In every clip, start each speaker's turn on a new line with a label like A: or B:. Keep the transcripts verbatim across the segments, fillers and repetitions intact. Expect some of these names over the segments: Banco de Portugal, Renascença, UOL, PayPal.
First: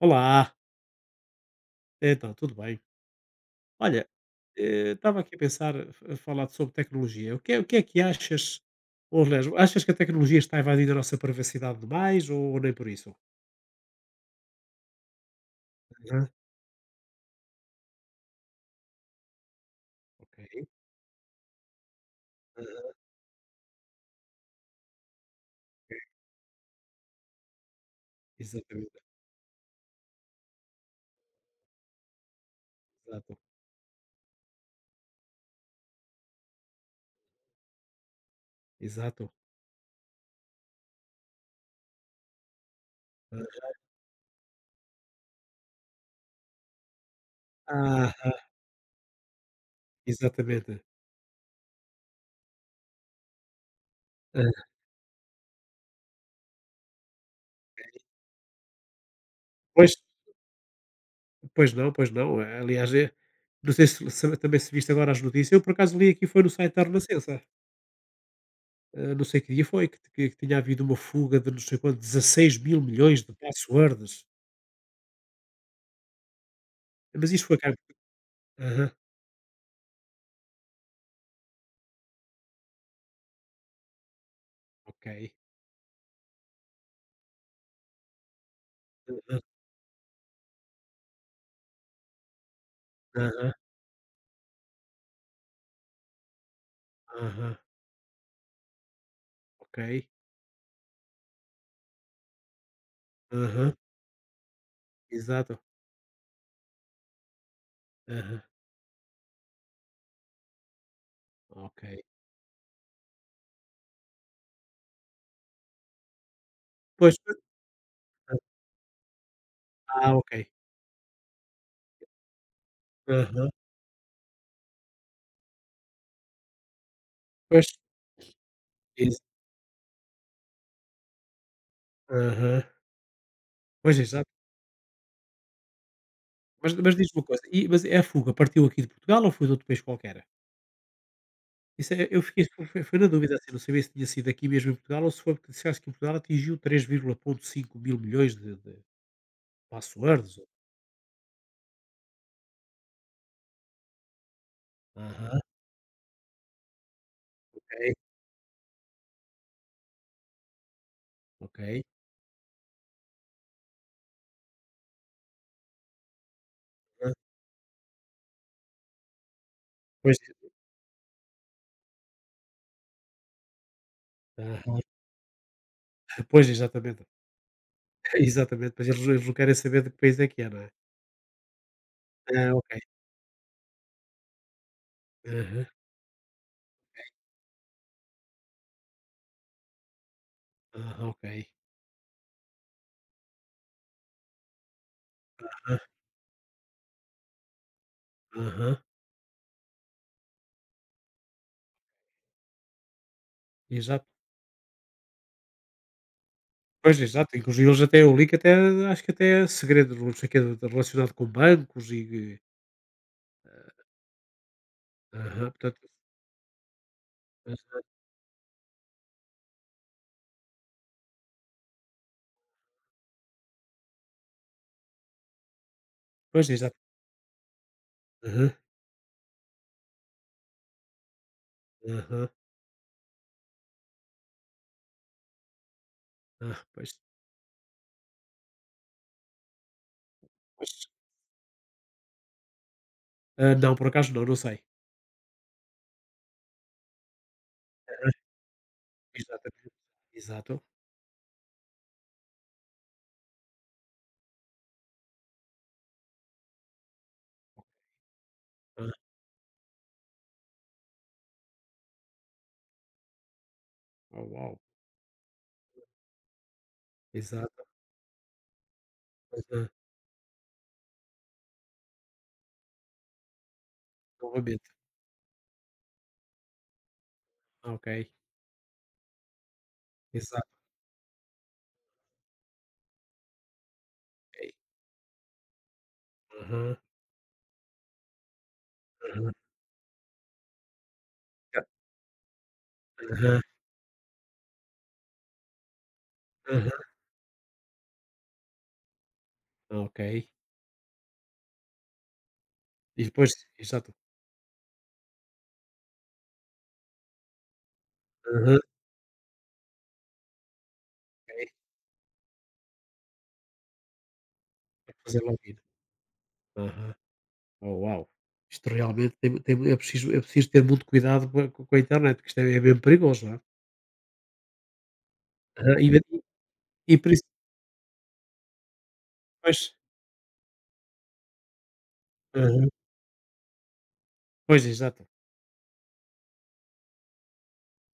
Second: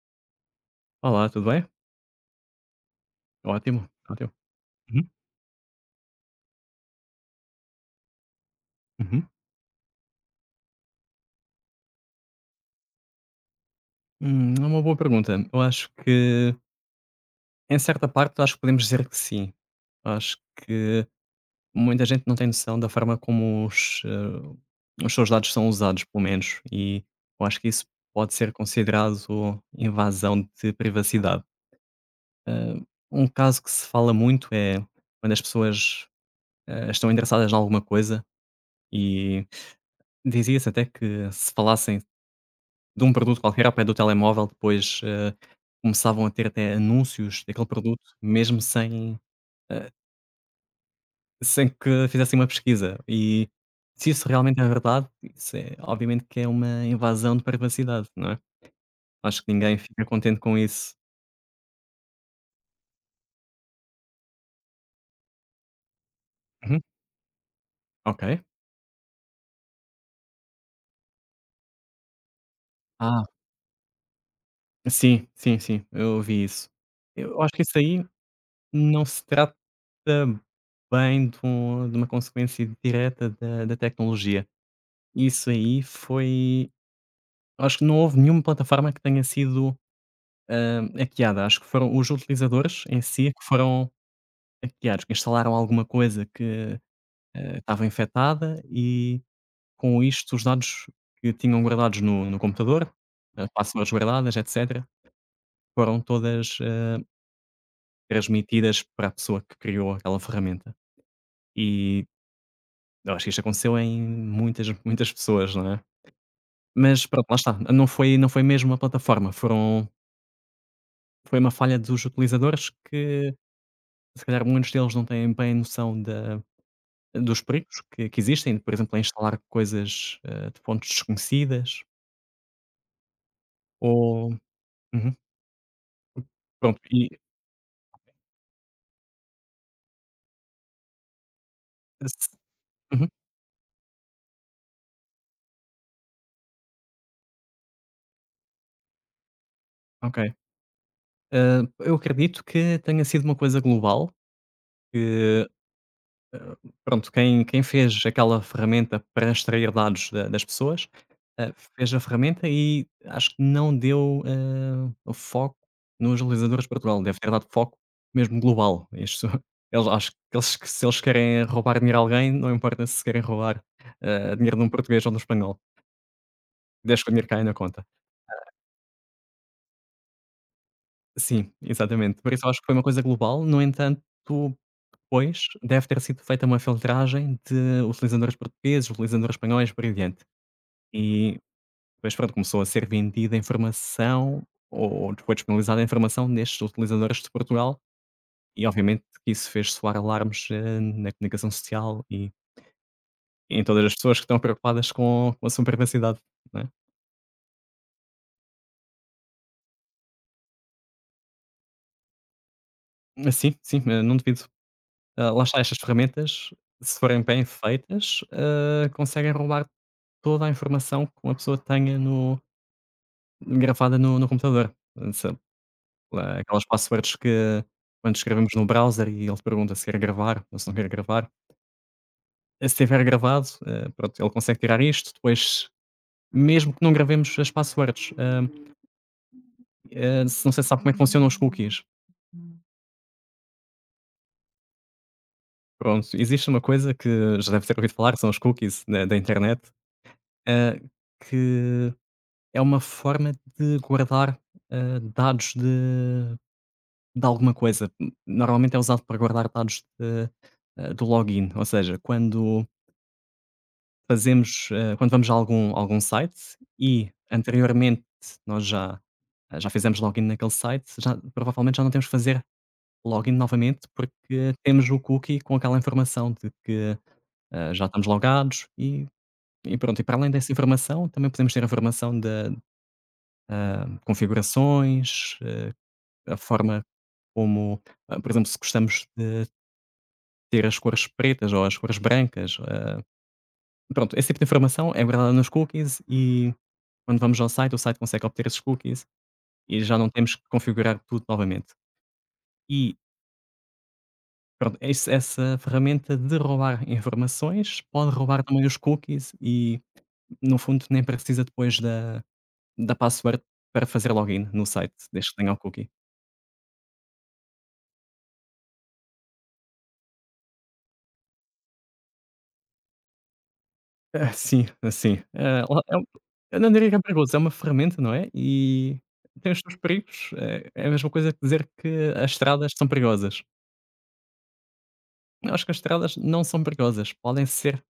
A: Olá,
B: Olá, tudo bem?
A: então, tudo bem?
B: Ótimo.
A: Olha,
B: Tá. Ótimo.
A: eh,
B: Uhum,
A: estava aqui a pensar, eh, a falar sobre tecnologia. O que é, o que, é que achas, ou
B: uhum.
A: aliás, achas que a tecnologia está a invadir a nossa privacidade demais ou nem por isso?
B: Hum, é uma boa pergunta. Eu acho
A: Aham.
B: que, em certa parte, eu acho que podemos dizer que sim. Eu
A: Ok.
B: acho que muita gente não tem noção da forma como os, eh, os seus dados são usados, pelo menos, e eu acho que isso pode ser
A: Exatamente,
B: considerado invasão de privacidade. Um
A: exato,
B: caso que se fala muito é quando as pessoas eh, estão interessadas em alguma coisa
A: exato.
B: e dizia-se até que se falassem de um produto qualquer ao pé do telemóvel, depois, eh, começavam a ter até anúncios daquele produto,
A: Ah,
B: mesmo sem, eh,
A: exatamente.
B: sem que fizessem uma pesquisa. E se isso realmente é verdade, isso é obviamente que é uma invasão de privacidade, não é? Acho que ninguém
A: Pois,
B: fica contente com isso.
A: pois não, pois não. eh, Aliás, eh, não sei se, se- também se viste agora as notícias. Eu, por acaso, li aqui, foi no site da
B: Uhum,
A: Renascença.
B: ok.
A: Eh, não sei que dia foi, que, que, que tinha havido uma fuga de não sei quanto, dezasseis mil milhões
B: Ah,
A: de passwords.
B: sim, sim, sim, eu ouvi isso.
A: Mas
B: Eu
A: isto
B: acho
A: foi a
B: que
A: cá.
B: isso aí
A: Aham.
B: não se trata bem de um de uma consequência direta da da tecnologia.
A: Ok.
B: Isso aí foi. Acho que não houve nenhuma plataforma que tenha
A: Aham,
B: sido, hum, hackeada. Acho que foram os utilizadores em si é que
A: aham,
B: foram hackeados, que instalaram alguma coisa que,
A: aham.
B: eh, estava infectada e
A: Ok.
B: com isto os dados que tinham guardados no no computador, eh,
A: Aham,
B: passwords guardadas, etcétera,
A: exato.
B: foram todas, eh,
A: Aham.
B: transmitidas para a pessoa que criou aquela ferramenta.
A: Ok.
B: E eu acho que isto aconteceu em muitas, muitas pessoas, não é? Mas
A: Pois,
B: pronto, lá está, não foi não foi mesmo uma plataforma, foram
A: ah, ok.
B: foi uma falha dos utilizadores. Que
A: Aham.
B: Se calhar muitos deles não têm bem noção da dos
A: Pois,
B: perigos que que existem, por exemplo, em
A: exa,
B: instalar coisas, hã, de fontes desconhecidas
A: aham. Pois,
B: ou
A: exato.
B: uhum,
A: Mas
B: pronto
A: mas diz-me
B: e
A: uma coisa, e mas é a fuga partiu aqui de Portugal ou foi de outro país qualquer? Isso é, eu
B: s
A: fiquei foi foi foi na
B: uhum,
A: dúvida, assim, não sabia se tinha sido aqui mesmo em Portugal ou se foi, porque disseste que em Portugal atingiu três biliões e quinhentos mil milhões de de
B: ok.
A: passwords.
B: Hã, eu acredito que tenha sido uma coisa global.
A: Aham,
B: Que Pronto, quem quem
A: ok,
B: fez aquela ferramenta para extrair dados da das pessoas, hã,
A: ok.
B: fez a ferramenta e acho que não deu, hã, o foco nos realizadores de Portugal,
A: Aham.
B: deve ter dado foco mesmo global. Isto eles acho que
A: Pois,
B: eles que se eles querem roubar dinheiro a alguém, não importa se querem roubar, hã, dinheiro de um
A: aham.
B: português ou de um espanhol,
A: Pois, exatamente.
B: desde que o dinheiro caia na conta.
A: Exatamente, mas eles eles não querem saber de que país é que é, não é?
B: Sim, exatamente. Por isso
A: Ah,
B: eu acho que
A: ok.
B: foi uma coisa global, no entanto, depois
A: Aham,
B: deve ter sido feita uma filtragem de utilizadores portugueses, utilizadores espanhóis, por aí adiante.
A: ah, ok.
B: E Mas pronto, começou a ser vendida informação, ou depois
A: Aham,
B: disponibilizada informação destes utilizadores de Portugal, e
A: aham.
B: obviamente que isso fez soar alarmes, eh, na comunicação social e em todas as
A: Exato.
B: pessoas que estão preocupadas com com a sua privacidade, né? é?
A: Pois, exato, inclusive eles até o link, até acho que até é segredo, não sei o quê, relacionado com bancos. E,
B: Mas sim, sim, eh, não devido. Ah, lá
A: Aham,
B: está, estas
A: portanto,
B: ferramentas, se forem bem
A: aham,
B: feitas, ah, conseguem roubar toda a informação que uma pessoa tenha no gravada no no computador. Eh, Se lá,
A: pois,
B: aquelas
A: exato.
B: passwords que quando
A: Aham,
B: escrevemos no browser e ele pergunta se quer gravar ou se não quer gravar.
A: aham.
B: Eh, se tiver gravado, eh, pronto, ele consegue tirar isto. Depois,
A: Ah,
B: mesmo que
A: pois.
B: não gravemos as passwords, hã, eh, se não sei se
A: Pois.
B: sabe como é que funcionam os cookies.
A: Ah, não, por acaso não, não sei.
B: Pronto, existe uma coisa que já deve ter ouvido
A: Aham.
B: falar, que são os cookies da da internet,
A: Exatamente. Exato.
B: hã, que é uma forma de guardar, hã, dados de de alguma coisa. Normalmente é usado
A: Ah,
B: para guardar dados de, hã, do login, ou seja, quando
A: oh, uau.
B: Fazemos, eh, quando vamos a algum algum site e
A: Exato.
B: anteriormente nós já eh,
A: Aham.
B: já fizemos login naquele site, já provavelmente já não temos que fazer login novamente, porque
A: Novamente.
B: temos o cookie com aquela informação de que, eh, já
A: Ok.
B: estamos logados e e pronto. E para além
A: Exato,
B: dessa informação, também podemos ter a informação da de
A: ok.
B: configurações, eh, a
A: Aham,
B: forma como, ah, por exemplo, se gostamos
A: aham.
B: de ter as cores pretas
A: Já.
B: ou as cores brancas, eh,
A: Aham,
B: pronto, esse tipo de informação é guardada nos cookies e
A: aham.
B: quando vamos ao site, o site consegue obter esses cookies. E já
A: Ok.
B: não temos que configurar tudo novamente. E
A: E depois, exato.
B: pronto, esse essa ferramenta de roubar informações pode roubar
A: Aham,
B: também os cookies e, no fundo, nem precisa
A: ok.
B: depois da da password para fazer login no site,
A: Para fazer
B: desde que tenha
A: login.
B: o cookie.
A: Aham. Oh, uau! Isto realmente tem, tem é preciso é preciso ter muito cuidado com a com a internet, porque isto é é bem perigoso, não é?
B: Ah, sim, assim, eh,
A: Aham,
B: lá
A: e
B: é um
A: mesmo,
B: eu não diria que
A: e
B: é
A: por isso
B: perigoso, é uma ferramenta, não é? E tem os
A: pois.
B: seus perigos. É é a mesma coisa que dizer que as
A: Aham.
B: estradas são perigosas.
A: Pois, exato.
B: Eu acho que as estradas não são perigosas, podem ser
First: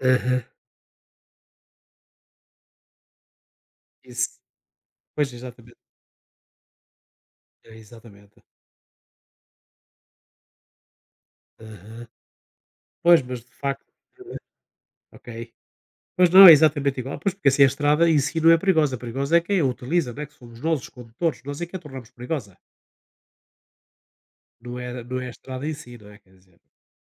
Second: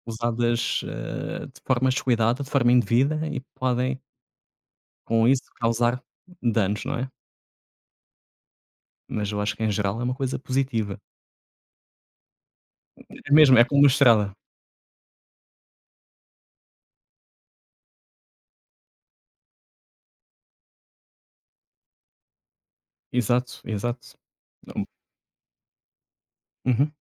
A: Aham.
B: usadas, eh, de forma descuidada, de forma indevida e podem
A: Isso.
B: com
A: Pois,
B: isso
A: exatamente.
B: causar danos, não é?
A: É, exatamente.
B: Mas eu acho que em geral é uma coisa positiva.
A: Aham. Pois,
B: É
A: mas de
B: mesmo, é como
A: facto
B: uma estrada.
A: aham, ok. Pois não, é exatamente igual. Pois, porque assim a estrada em si não é perigosa, perigosa é quem a utiliza, não é, que somos nós os condutores, nós é que a tornamos perigosa.
B: Exato, exato.
A: Não
B: Não-
A: é não é a estrada em si, não é, quer dizer.
B: Uhum.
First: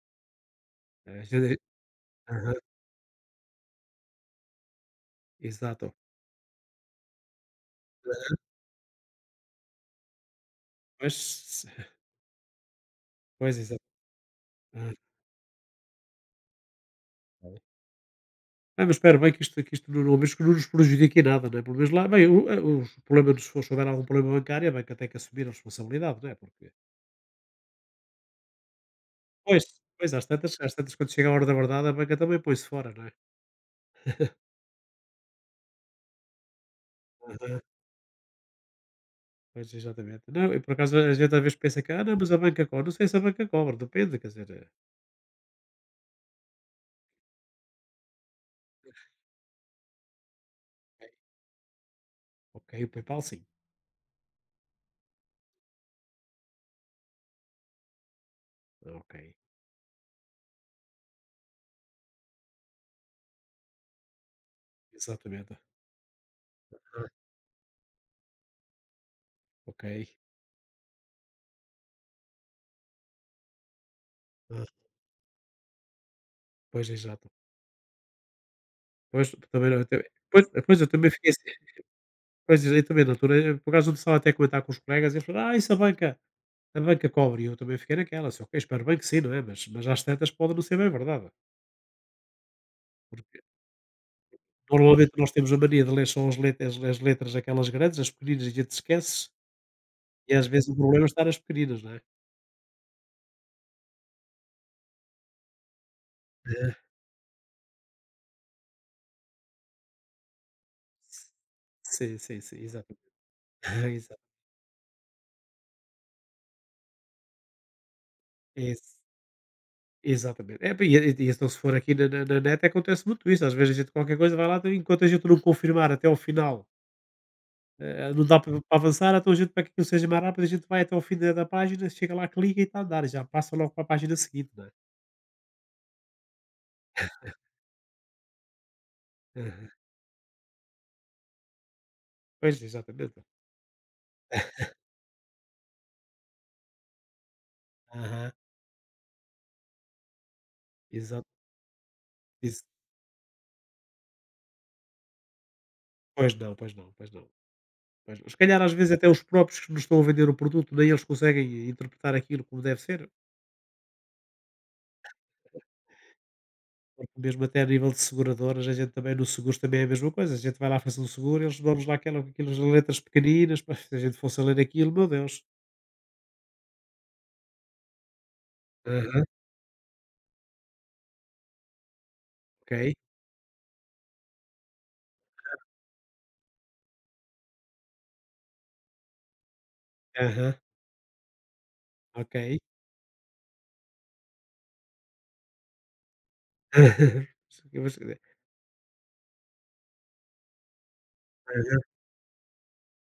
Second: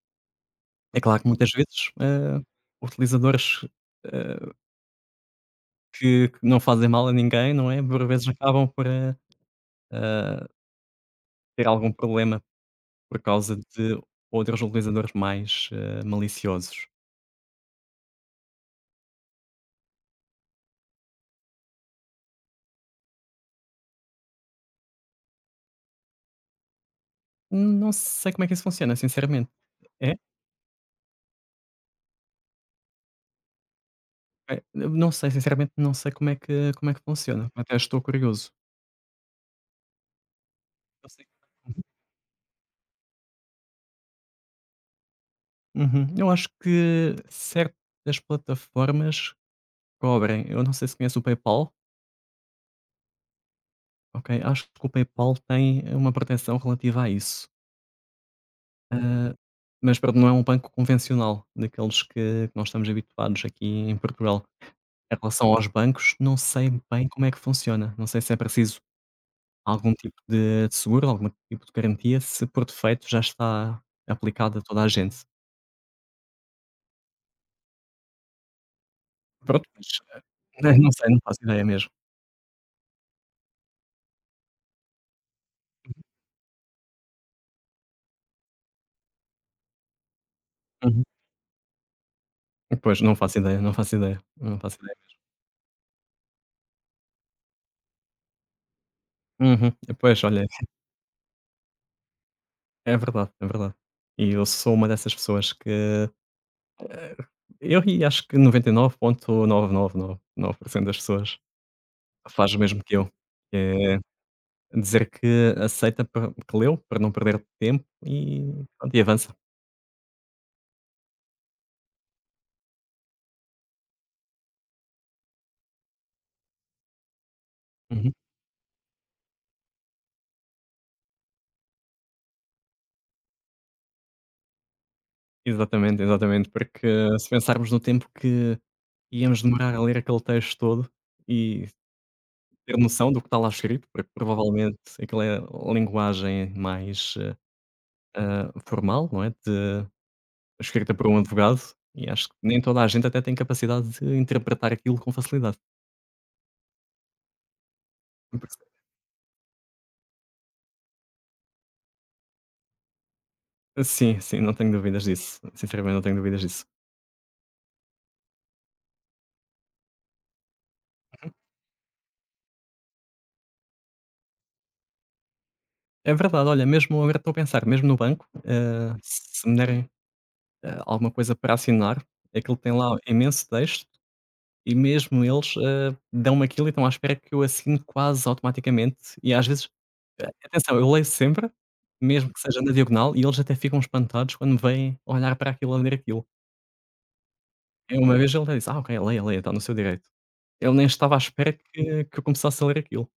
B: É
A: A
B: claro que muitas
A: gente,
B: vezes, hã,
A: aham,
B: utilizadores, hã,
A: exato.
B: que que não fazem mal a ninguém, não é, por vezes acabam por, hã, hã,
A: Mas se
B: ter algum problema por causa
A: pois, exato.
B: de outros
A: Ah,
B: utilizadores mais, hã, maliciosos.
A: ah, mas espero bem que isto que isto não, ao menos que não nos prejudique em nada, não é? Pelo menos lá bem, o a, os problemas, se for, se houver algum problema bancário, a banca tem que assumir a responsabilidade, não é? Porque
B: Não sei como é que isso funciona, sinceramente.
A: pois, pois,
B: É?
A: às tantas, às tantas quando chega a hora da verdade, a banca também põe-se fora, não é?
B: É, eu não sei, sinceramente não sei como é que como é que funciona.
A: Aham.
B: Até estou curioso.
A: Pois, exatamente. Não, e por acaso
B: Eu
A: a
B: sei.
A: gente às vezes pensa que: "Ah, não, mas a banca cobra." Não sei se a banca cobra, depende, quer dizer. Eh,
B: Uhum. Eu acho que certas plataformas cobrem. Eu não sei se conhece o PayPal,
A: ok, o PayPal sim.
B: ok? Acho que o PayPal tem uma proteção relativa a isso.
A: Ah, ok,
B: Ah, mas pronto, não é um banco convencional, daqueles que, que nós estamos habituados aqui em Portugal. Em relação
A: exatamente.
B: aos bancos, não sei
A: Ah,
B: bem como é que funciona. Não sei se é preciso
A: ok.
B: algum tipo de seguro, algum tipo de garantia, se por defeito já está aplicada a
A: Ah,
B: toda a gente.
A: pois, exato. Pois,
B: Pronto,
A: também não, eu
B: mas
A: também pois,
B: ah,
A: pois eu
B: não sei,
A: também
B: não
A: fiquei.
B: faço ideia mesmo.
A: Pois, eu também na altura, eu por acaso estava até a comentar com os colegas e eles falaram: "Ah, isso a banca, a banca cobre." E eu também fiquei naquela, assim: "Ok, espero bem que sim, não é?" Mas mas às tantas pode não ser bem
B: Uhum.
A: verdade,
B: Pois, não faço
A: porque
B: ideia, não faço ideia, não faço ideia.
A: normalmente nós temos a mania de ler só as letras, as letras aquelas grandes, as pequeninas a gente esquece,
B: Uhum. Pois,
A: e
B: olha,
A: às vezes o problema está nas pequeninas, não é?
B: é verdade, é verdade. E eu sou uma dessas pessoas que
A: É.
B: eu e acho que noventa e nove vírgula novecentos e noventa e nove por cento das pessoas
A: Sim, sim,
B: faz
A: sim,
B: o mesmo que
A: exatamente.
B: eu. É
A: Exa,
B: dizer que aceita pa que leu para não perder tempo e pronto,
A: ex,
B: e avança.
A: exatamente. É, pá, e e e então se for aqui na na na net acontece muito isso, às vezes a gente qualquer coisa vai lá, então, enquanto a gente não confirmar até ao final. Eh,
B: Uhum.
A: não dá para avançar, então a gente, para que aquilo seja mais rápido, a gente vai até ao fim da da página, chega lá, clica e está a andar, já passa logo para a página seguinte, não é?
B: Exatamente, exatamente, porque se pensarmos no tempo que íamos
A: Aham.
B: demorar a ler aquele texto todo e
A: Pois,
B: ter noção
A: exatamente.
B: do que está lá escrito, porque provavelmente aquilo é a linguagem mais eh,
A: Aham.
B: ah, formal, não é, de escrita por um
A: Exato.
B: advogado, e acho que nem
A: Isso.
B: toda a gente até tem capacidade de interpretar aquilo com facilidade.
A: Pois não, pois não, pois não, pois não. Se calhar às vezes até os próprios que nos estão a vender o produto, nem eles conseguem interpretar aquilo como deve ser,
B: Sim, sim, não tenho dúvidas disso. Sinceramente, não tenho dúvidas disso.
A: porque mesmo até a nível de seguradoras, a gente também, no seguros também é a mesma coisa, a gente vai lá fazer um seguro, eles dão-nos lá aquela, aquelas letras pequeninas, pá, se a gente fosse a ler aquilo, meu Deus.
B: É verdade, olha, mesmo agora estou a pensar, mesmo no banco, ah,
A: Aham,
B: se me derem ah, alguma coisa para assinar, aquilo tem
A: ok.
B: lá imenso texto e mesmo eles ah, dão-me aquilo e estão à espera que eu assine quase automaticamente. E às vezes,
A: Aham,
B: atenção, eu leio sempre, mesmo que
A: ok.
B: seja na diagonal, e eles até ficam espantados quando me veem olhar para aquilo ou ler aquilo. É, uma vez ele até disse: "Ah, ok, leia, leia, está no seu direito". Ele nem estava à espera
A: Aham.
B: que que eu começasse a ler aquilo.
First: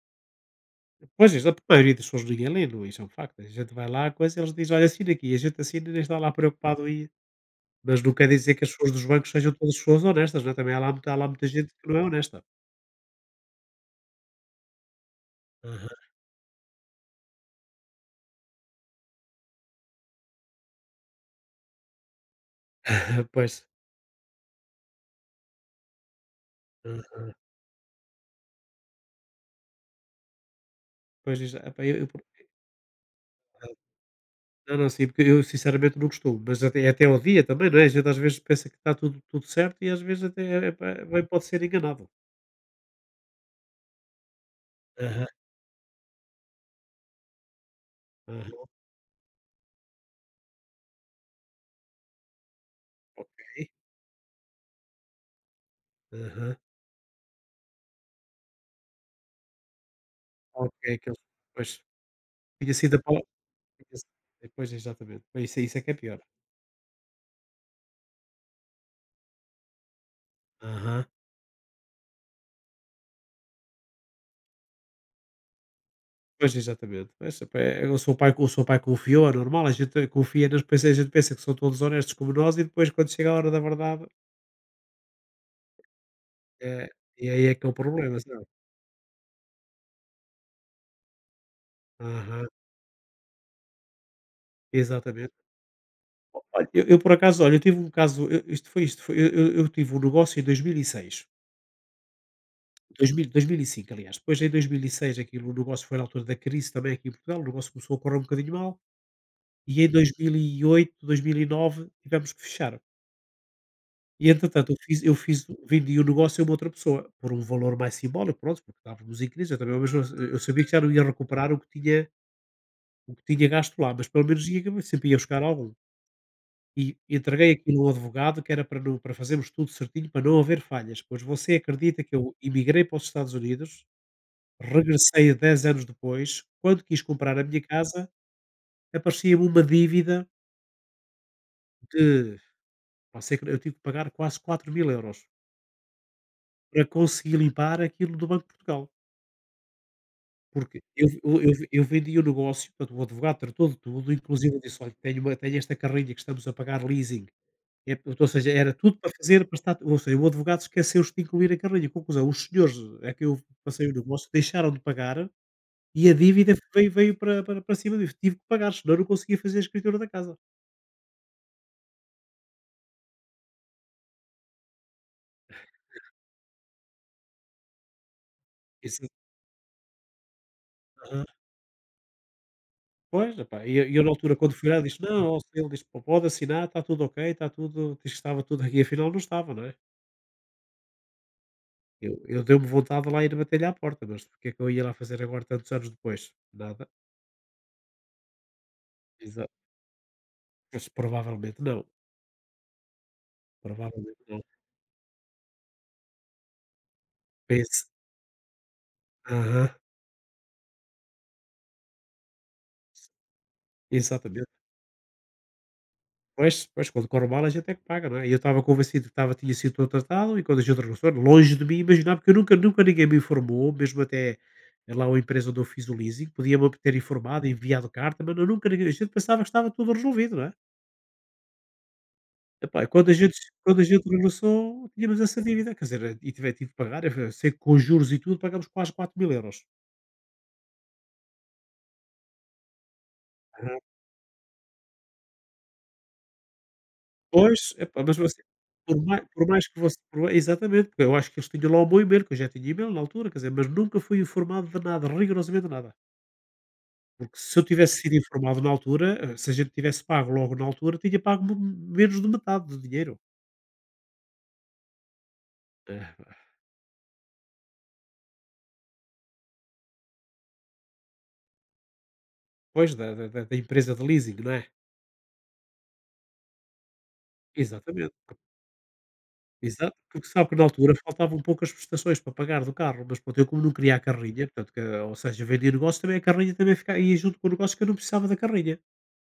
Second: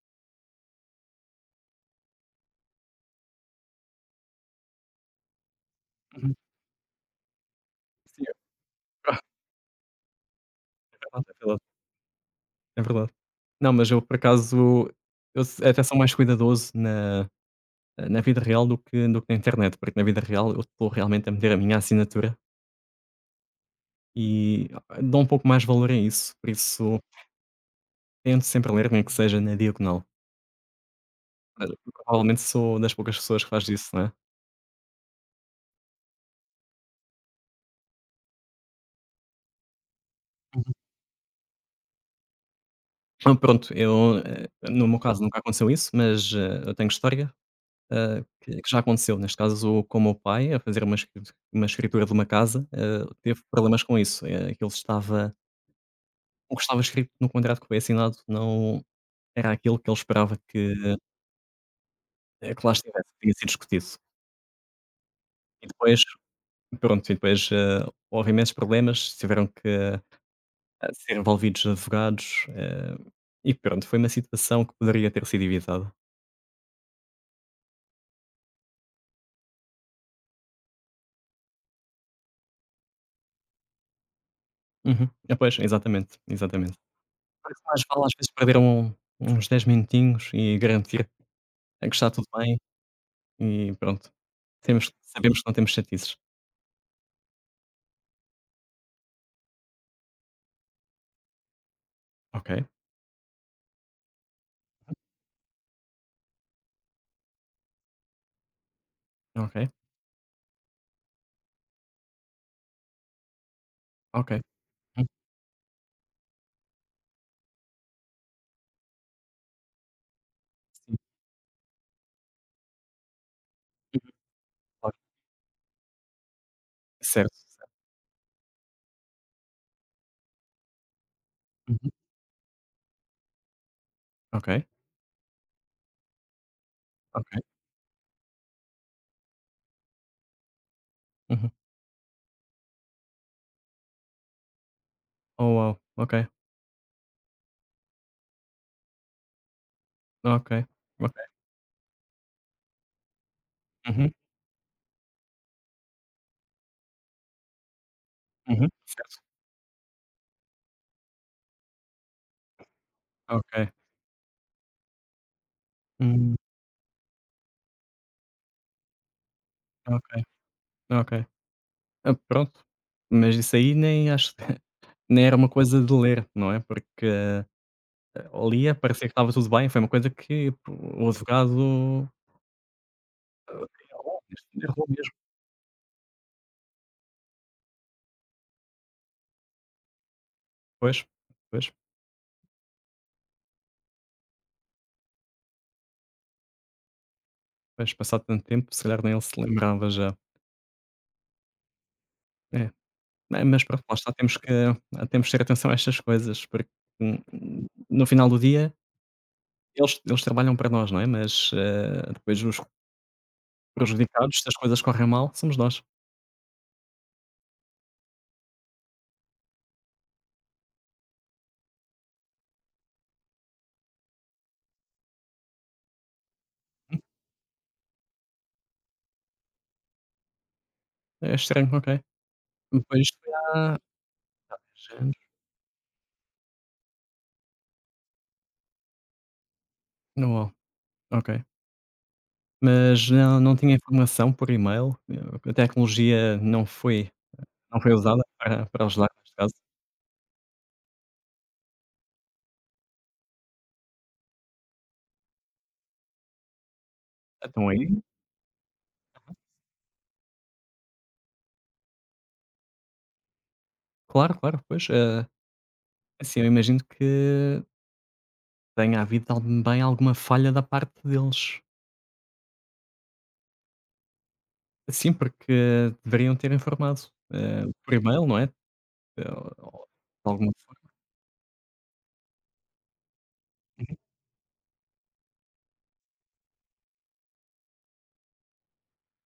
A: Pois, isso, a maioria das pessoas liga e não, isso é um facto. A gente vai lá, coisa, eles dizem: "Olha, assina aqui", e a gente assina e nem está lá
B: Uhum.
A: preocupado aí. Mas não
B: Sim,
A: quer
B: é
A: dizer que as pessoas dos bancos sejam todas pessoas honestas, não é? Também há lá muita, há
B: verdade,
A: lá
B: é
A: muita
B: verdade,
A: gente que não é honesta.
B: é verdade. Não, mas eu por acaso, eu s até sou
A: Aham,
B: mais cuidadoso na na vida real do que do que na internet, porque na vida real eu estou realmente a meter a minha assinatura
A: pois,
B: e ah, dou um pouco mais valor a isso, por isso
A: aham,
B: tento sempre ler, nem que seja na diagonal.
A: pois, isso,
B: Uhum.
A: epá, eu, eu- por,
B: Provavelmente sou das poucas pessoas que faz isso, não é?
A: não, não, sim, porque eu sinceramente não costumo, mas até, é até ao dia também, não é? A gente às vezes pensa que está tudo, tudo certo e às vezes até, epá, bem, pode ser enganado.
B: Mas pronto, eu, eh, no meu caso
A: Aham,
B: nunca aconteceu isso, mas, eh, eu tenho história. Ah, que que
A: aham,
B: já aconteceu, neste caso com o meu pai, a fazer uma escri uma escritura de uma casa, ah, teve
A: ok,
B: problemas com isso, eh, que ele estava
A: aham,
B: o que estava escrito no contrato que foi assinado não era aquilo que ele esperava
A: ok,
B: que
A: aqueles, pois,
B: eh, que lá
A: tinha sido a
B: estivesse, que
A: palavra.
B: tinha sido discutido.
A: Exa, pois, exatamente. Pois isso é
B: E
A: isso é que é
B: depois,
A: pior.
B: pronto, e depois, ah, houve imensos problemas, tiveram que, ah,
A: Aham.
B: ser envolvidos advogados, eh, e pronto, foi uma situação que poderia ter sido evitada.
A: Pois, exatamente. Mas, pá, eh, o seu pai o seu pai confiou, é normal, a gente confia nas pessoas, a gente pensa que são todos honestos como nós e depois quando chega a hora da verdade,
B: Uhum. Ah, pois, exatamente, exatamente.
A: eh, e aí
B: Por
A: é
B: isso
A: que é o
B: mais vale às
A: problema,
B: vezes
A: sabe.
B: perder um uns dez minutinhos e garantir a que está tudo
A: Aham,
B: bem e pronto. Temos
A: exatamente.
B: Sabemos que não temos chatices.
A: O olha, eu eu por acaso, olha, eu tive um caso, eu isto foi isto foi eu eu eu tive um negócio em dois mil e seis,
B: Ok,
A: dois mil, dois mil e cinco aliás, depois em dois mil e seis aquilo, o negócio foi na altura da crise também aqui em Portugal, o negócio começou a correr um bocadinho mal,
B: ok,
A: e em dois dois mil mil e oito, dois mil e nove, tivemos que fechar. E
B: ok.
A: entretanto eu fiz
B: Hum,
A: eu fiz vendi o negócio a uma outra pessoa, por um valor mais simbólico, pronto, porque estávamos em crise, eu também, mas eu eu sabia que já não
B: sim.
A: ia recuperar o que tinha o que tinha gasto lá,
B: Uhum,
A: mas pelo menos ia
B: claro.
A: sempre, ia buscar algum. E
B: Certo,
A: entreguei
B: certo.
A: aquilo ao advogado, que era para não, para fazermos tudo certinho, para não haver falhas, pois, você
B: Uhum.
A: acredita que eu imigrei para os Estados Unidos,
B: Ok,
A: regressei dez anos depois, quando quis
B: ok.
A: comprar a minha casa, aparecia-me uma dívida
B: Uhum.
A: de, você acre, eu tive que pagar quase quatro mil euros
B: Oh, wow. Ok,
A: para conseguir limpar aquilo do Banco de Portugal.
B: ok,
A: Porque eu
B: ok.
A: eu eu eu vendi o negócio, portanto o advogado tratou de tudo,
B: Uhum,
A: inclusive eu disse: "Olha, tenho uma, tenho esta carrinha que estamos a pagar leasing", é portanto, ou seja,
B: uhum.
A: era tudo para
B: Certo.
A: fazer, para estar, ou seja, o advogado esqueceu-se de incluir a carrinha. Conclusão, os senhores a que eu
B: Ok.
A: passei o negócio deixaram de pagar e a
B: Hum,
A: dívida veio, veio para para para cima de mim. Tive que pagar, senão eu não conseguia fazer a escritura da
B: ok,
A: casa.
B: ok. Ah, pronto. Mas isso aí nem acho nem era uma coisa de ler, não é, porque, eh, ali
A: Isso,
B: parecia que estava tudo bem, foi uma coisa que pô, o
A: aham.
B: advogado
A: Pois, epá, e eu e eu na
B: errou
A: altura quando
B: mesmo,
A: fui lá
B: errou
A: disse:
B: mesmo.
A: "Não." Ó, ele disse: "Pô, pode assinar, está tudo ok, está tudo." Diz que estava tudo aqui, afinal não estava, não é?
B: Pois, pois.
A: Eu, eu deu-me vontade de lá ir bater-lhe à porta, mas porque é que eu ia lá fazer agora tantos anos depois? Nada.
B: Pois, passado tanto tempo, se calhar nem ele se
A: Exa,
B: lembrava já.
A: mas provavelmente não.
B: É, ma mas pronto, lá está,
A: Provavelmente
B: temos
A: não.
B: que ah, temos que ter atenção a estas coisas, porque, hum,
A: Pense.
B: no final do dia,
A: Aham.
B: eles eles trabalham para nós, não é, mas, eh, depois os prejudicados,
A: Exatamente.
B: se as coisas correm mal, somos nós.
A: Pois, pois, quando corre mal a gente é que paga, não é? E eu estava convencido que estava, tinha sido todo tratado, e quando a gente regressou, longe de mim imaginar, porque eu nunca, nunca ninguém me informou, mesmo até, eh, lá a empresa onde eu fiz o leasing, podia-me ter informado, enviado carta, mas eu nunca, ninguém, a gente pensava que estava tudo resolvido, não é?
B: É estranho, ok.
A: Epá, e
B: Depois
A: quando a
B: foi
A: gente,
B: há
A: quando a gente regressou,
B: três anos,
A: tínhamos essa dívida, quer dizer, e tive, tive que pagar, eh, sei que com juros e tudo pagámos quase quatro mil euros.
B: na UOL, ok. Mas não não tinha
A: Aham.
B: informação por e-mail, eh, a tecnologia não foi
A: Pois,
B: não foi
A: epá, mas
B: usada
A: você
B: para para
A: por
B: ajudar
A: mai,
B: neste
A: por
B: caso.
A: mais que você, por mai, exatamente, porque eu acho que eles tinham lá o meu e-mail, que eu já tinha e-mail na altura, quer dizer, mas nunca fui informado de nada, rigorosamente nada. Porque se eu
B: Então
A: tivesse
B: aí
A: sido informado na altura, eh, se a gente tivesse pago logo na altura, tinha pago me, menos de metade do dinheiro.
B: claro, claro, pois, eh,
A: Eh,
B: assim, eu imagino que tenha havido também alguma falha da parte deles.
A: Pois, da da da da empresa de leasing, não é?
B: Sim, porque deveriam ter informado, eh, por
A: Exatamente.
B: e-mail, não é? Eh, ou
A: Exato, porque
B: de
A: sabe
B: alguma
A: que na
B: forma.
A: altura faltavam poucas prestações para pagar do carro, mas pronto, eu como não queria
B: Uhum.
A: a carrinha, portanto, que, ou seja, vendia negócio, também a carrinha também ficava, ia junto com o negócio, que eu não precisava da carrinha.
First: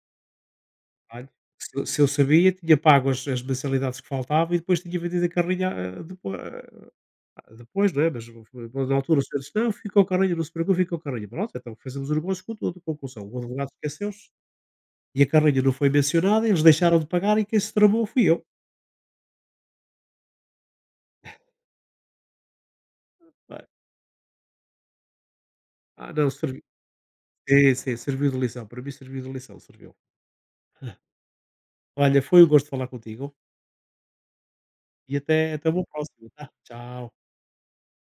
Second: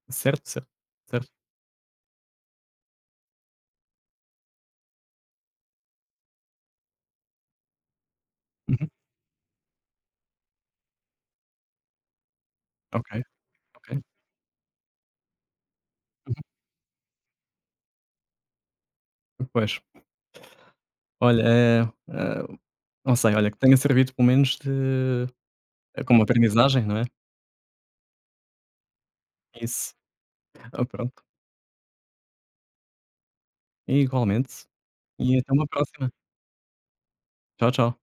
B: Certo, certo,
A: Olha,
B: certo.
A: se, eu se eu sabia, tinha pago as, as mensalidades que faltavam e depois tinha vendido a carrinha, ah, depois, depois, não é? Mas o, foi,
B: Uhum.
A: na altura o senhor disse, não, ficou a carrinha, não se preocupe, ficou a carrinha. Pronto, então fazemos o negócio com tudo,
B: Ok,
A: conclusão. O advogado
B: ok.
A: esqueceu-se e a carrinha não foi mencionada, eles deixaram de pagar e quem se tramou fui eu.
B: Pois. Olha, eh, eh, não sei, olha, que tenha servido pelo menos de eh,
A: Ah,
B: como
A: não, serviu.
B: aprendizagem, não é?
A: Sim, sim, serviu de lição. Para mim serviu de lição,
B: Isso.
A: serviu.
B: Ah, pronto.
A: Olha, foi um gosto falar contigo
B: E igualmente.
A: e
B: E até
A: até,
B: uma
A: até uma
B: próxima.
A: próxima, tá? Tchau.
B: Tchau, tchau.